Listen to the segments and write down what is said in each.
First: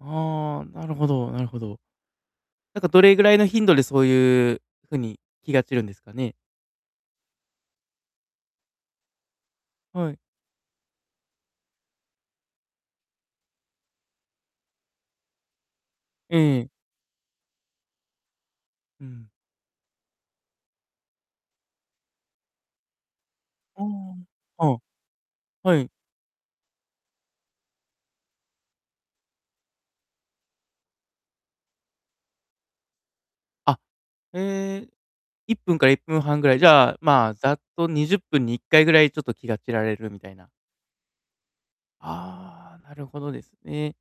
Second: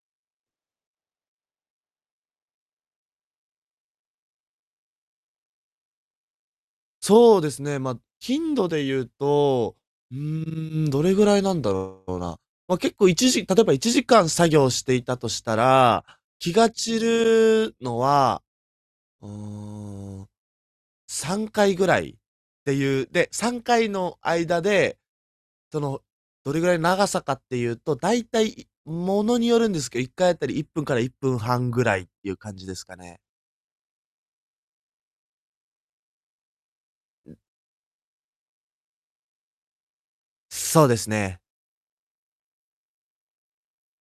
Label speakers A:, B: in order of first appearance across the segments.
A: ああ、なるほど、なるほど。なんかどれぐらいの頻度でそういう、風に気が散るんですかね？
B: そうですね、ま、頻度で言うと、
A: は
B: う
A: い。
B: ーん、どれぐらいなんだろうな。ま、結構1時例えば、1時間作業していたとしたら、
A: え
B: 気
A: え。
B: が散るのは、
A: うん。
B: うーん、3回ぐらいっていう、で、さんか
A: あ
B: いの間
A: あ、あ、
B: で、
A: は
B: そ
A: い。
B: の、どれぐらい長さかっていうと、大体、ものによるんですけど、1回当たり1分から1分半ぐらいっていう感じですかね。
A: あ、え、1分から1分半ぐらい、じゃあ、
B: う
A: ま、
B: ん。
A: ざっと20分に1回ぐらいちょっと気が散られるみたいな。
B: そうですね。
A: ああ、なるほどですね。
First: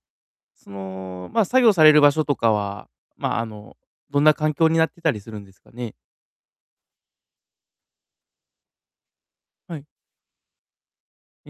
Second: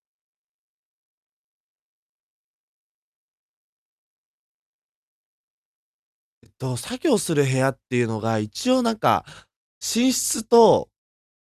A: その、ま、作業される場所とかは、ま、あの、どんな環境になってたりするんですかね？
B: えっと、作業する部屋っていうのが一応なんか、
A: はい。
B: 寝室と、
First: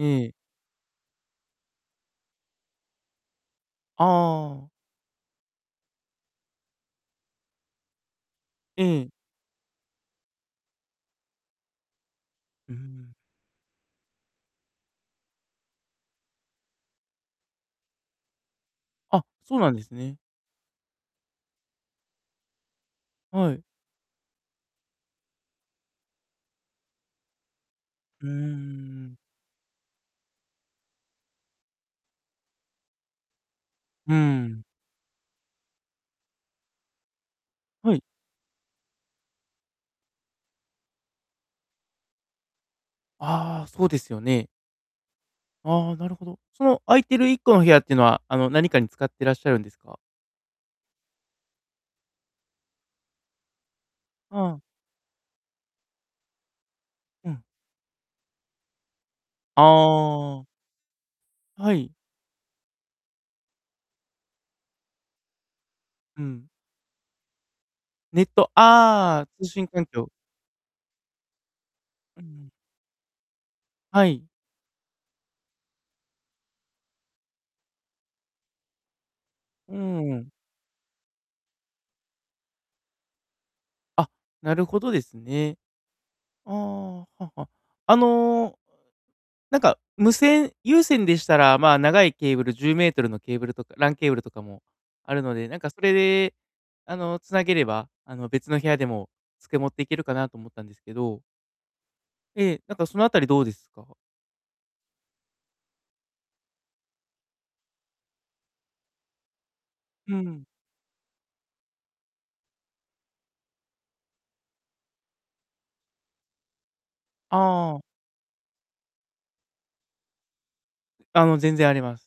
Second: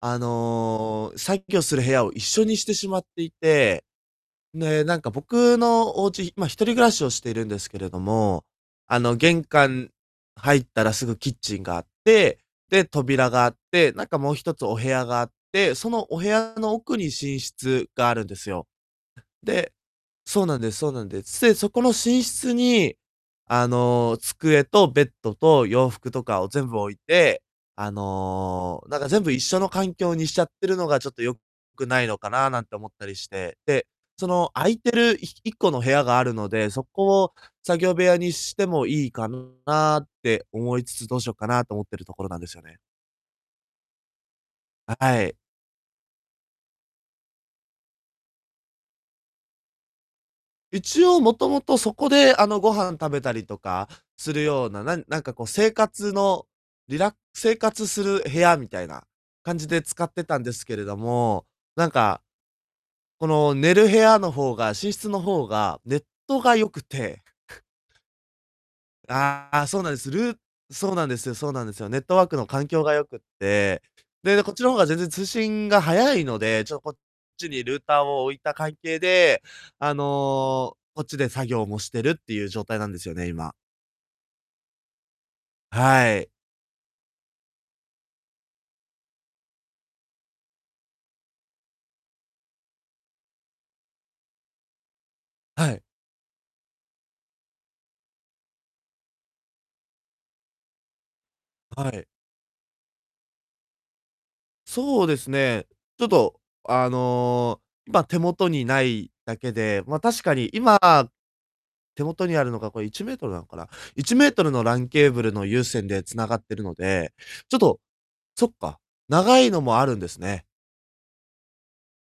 B: あ
A: え。
B: の、作業する部屋を一緒にしてしまっていて、
A: ああああ。
B: で、なんか僕のお家、ま、一人暮らしをしているんですけれども、
A: う
B: あ
A: ん。
B: の、玄関入ったらすぐキッチンがあって、
A: う
B: で、
A: ん。
B: 扉があって、なんかもう1つお部屋があって、そのお部屋の奥に寝室があるんですよ。
A: あ、
B: あ、
A: そうな
B: で
A: んですね。
B: そうなんですそうなんです。せ、そこの寝室に、
A: はい。
B: あの、机とベッドと洋服とかを全部置いて、あ
A: うー
B: の、なんか
A: ん。
B: 全部一緒の環境にしちゃってるのがちょっと、良くないのかななんて思ったりして。で、
A: う
B: その、
A: ん。
B: 空いてるい1個の部屋があるので、そこを作業
A: はい。
B: 部屋にしてもいいかなって思いつつ、どうしようかなと思ってるところなんですよね。
A: ああ、そうですよね。
B: あ、はい。
A: ああ、なるほど。その空いてる1個の部屋っていうのは、あの、何かに使ってらっしゃるんですか？
B: 一応もともとそこで、あの、ご飯食べたりとかす
A: う
B: る
A: ん。
B: ような、なんなんかこう生活の、リラッ
A: うん。
B: 生活する部屋みたいな、感
A: あ
B: じで使ってたん
A: あ。
B: ですけれども、
A: は
B: なん
A: い。
B: か、この寝る部屋の方が、寝室の方が、ネッ
A: う
B: ト
A: ん。
B: が良くて。
A: ネット、ああ、うしん
B: あ、そう
A: 環
B: なんで
A: 境。
B: す。ルそうなんですよそうなんですよ。ネット
A: う
B: ワ
A: んう
B: ークの
A: ん。
B: 環境が良くて、
A: はい。
B: で、こっちの方が全然通信が早いので、ちょこっちにルーターを置いた関係で、
A: う
B: あ
A: ん。
B: の、こっちで作業もしてるっていう状態なんですよね、今。
A: あ、なるほどですね。
B: はい。
A: ああ、はは、あの。なんか無線、有線でしたら、ま、長いケーブル、10mのケーブルとか、LAN ケーブルとかもあるので、なんか
B: は
A: そ
B: い。
A: れで、あの、つなげれば、あの、別の部屋でも机持っていけるかなと思ったんですけど。
B: はい。
A: ええ、なんかそのあたりどうですか？
B: そうですね。ちょっと、あの、ま、手元にないだけで、ま、
A: う
B: 確か
A: ん。
B: に今、手元にあるのがこれ1mなのかな、1mの LAN ケーブルの有線で繋がってるので、ちょっ
A: あ
B: と、
A: あ。
B: そっか、長いのもあるんですね。
A: あの、全然あります。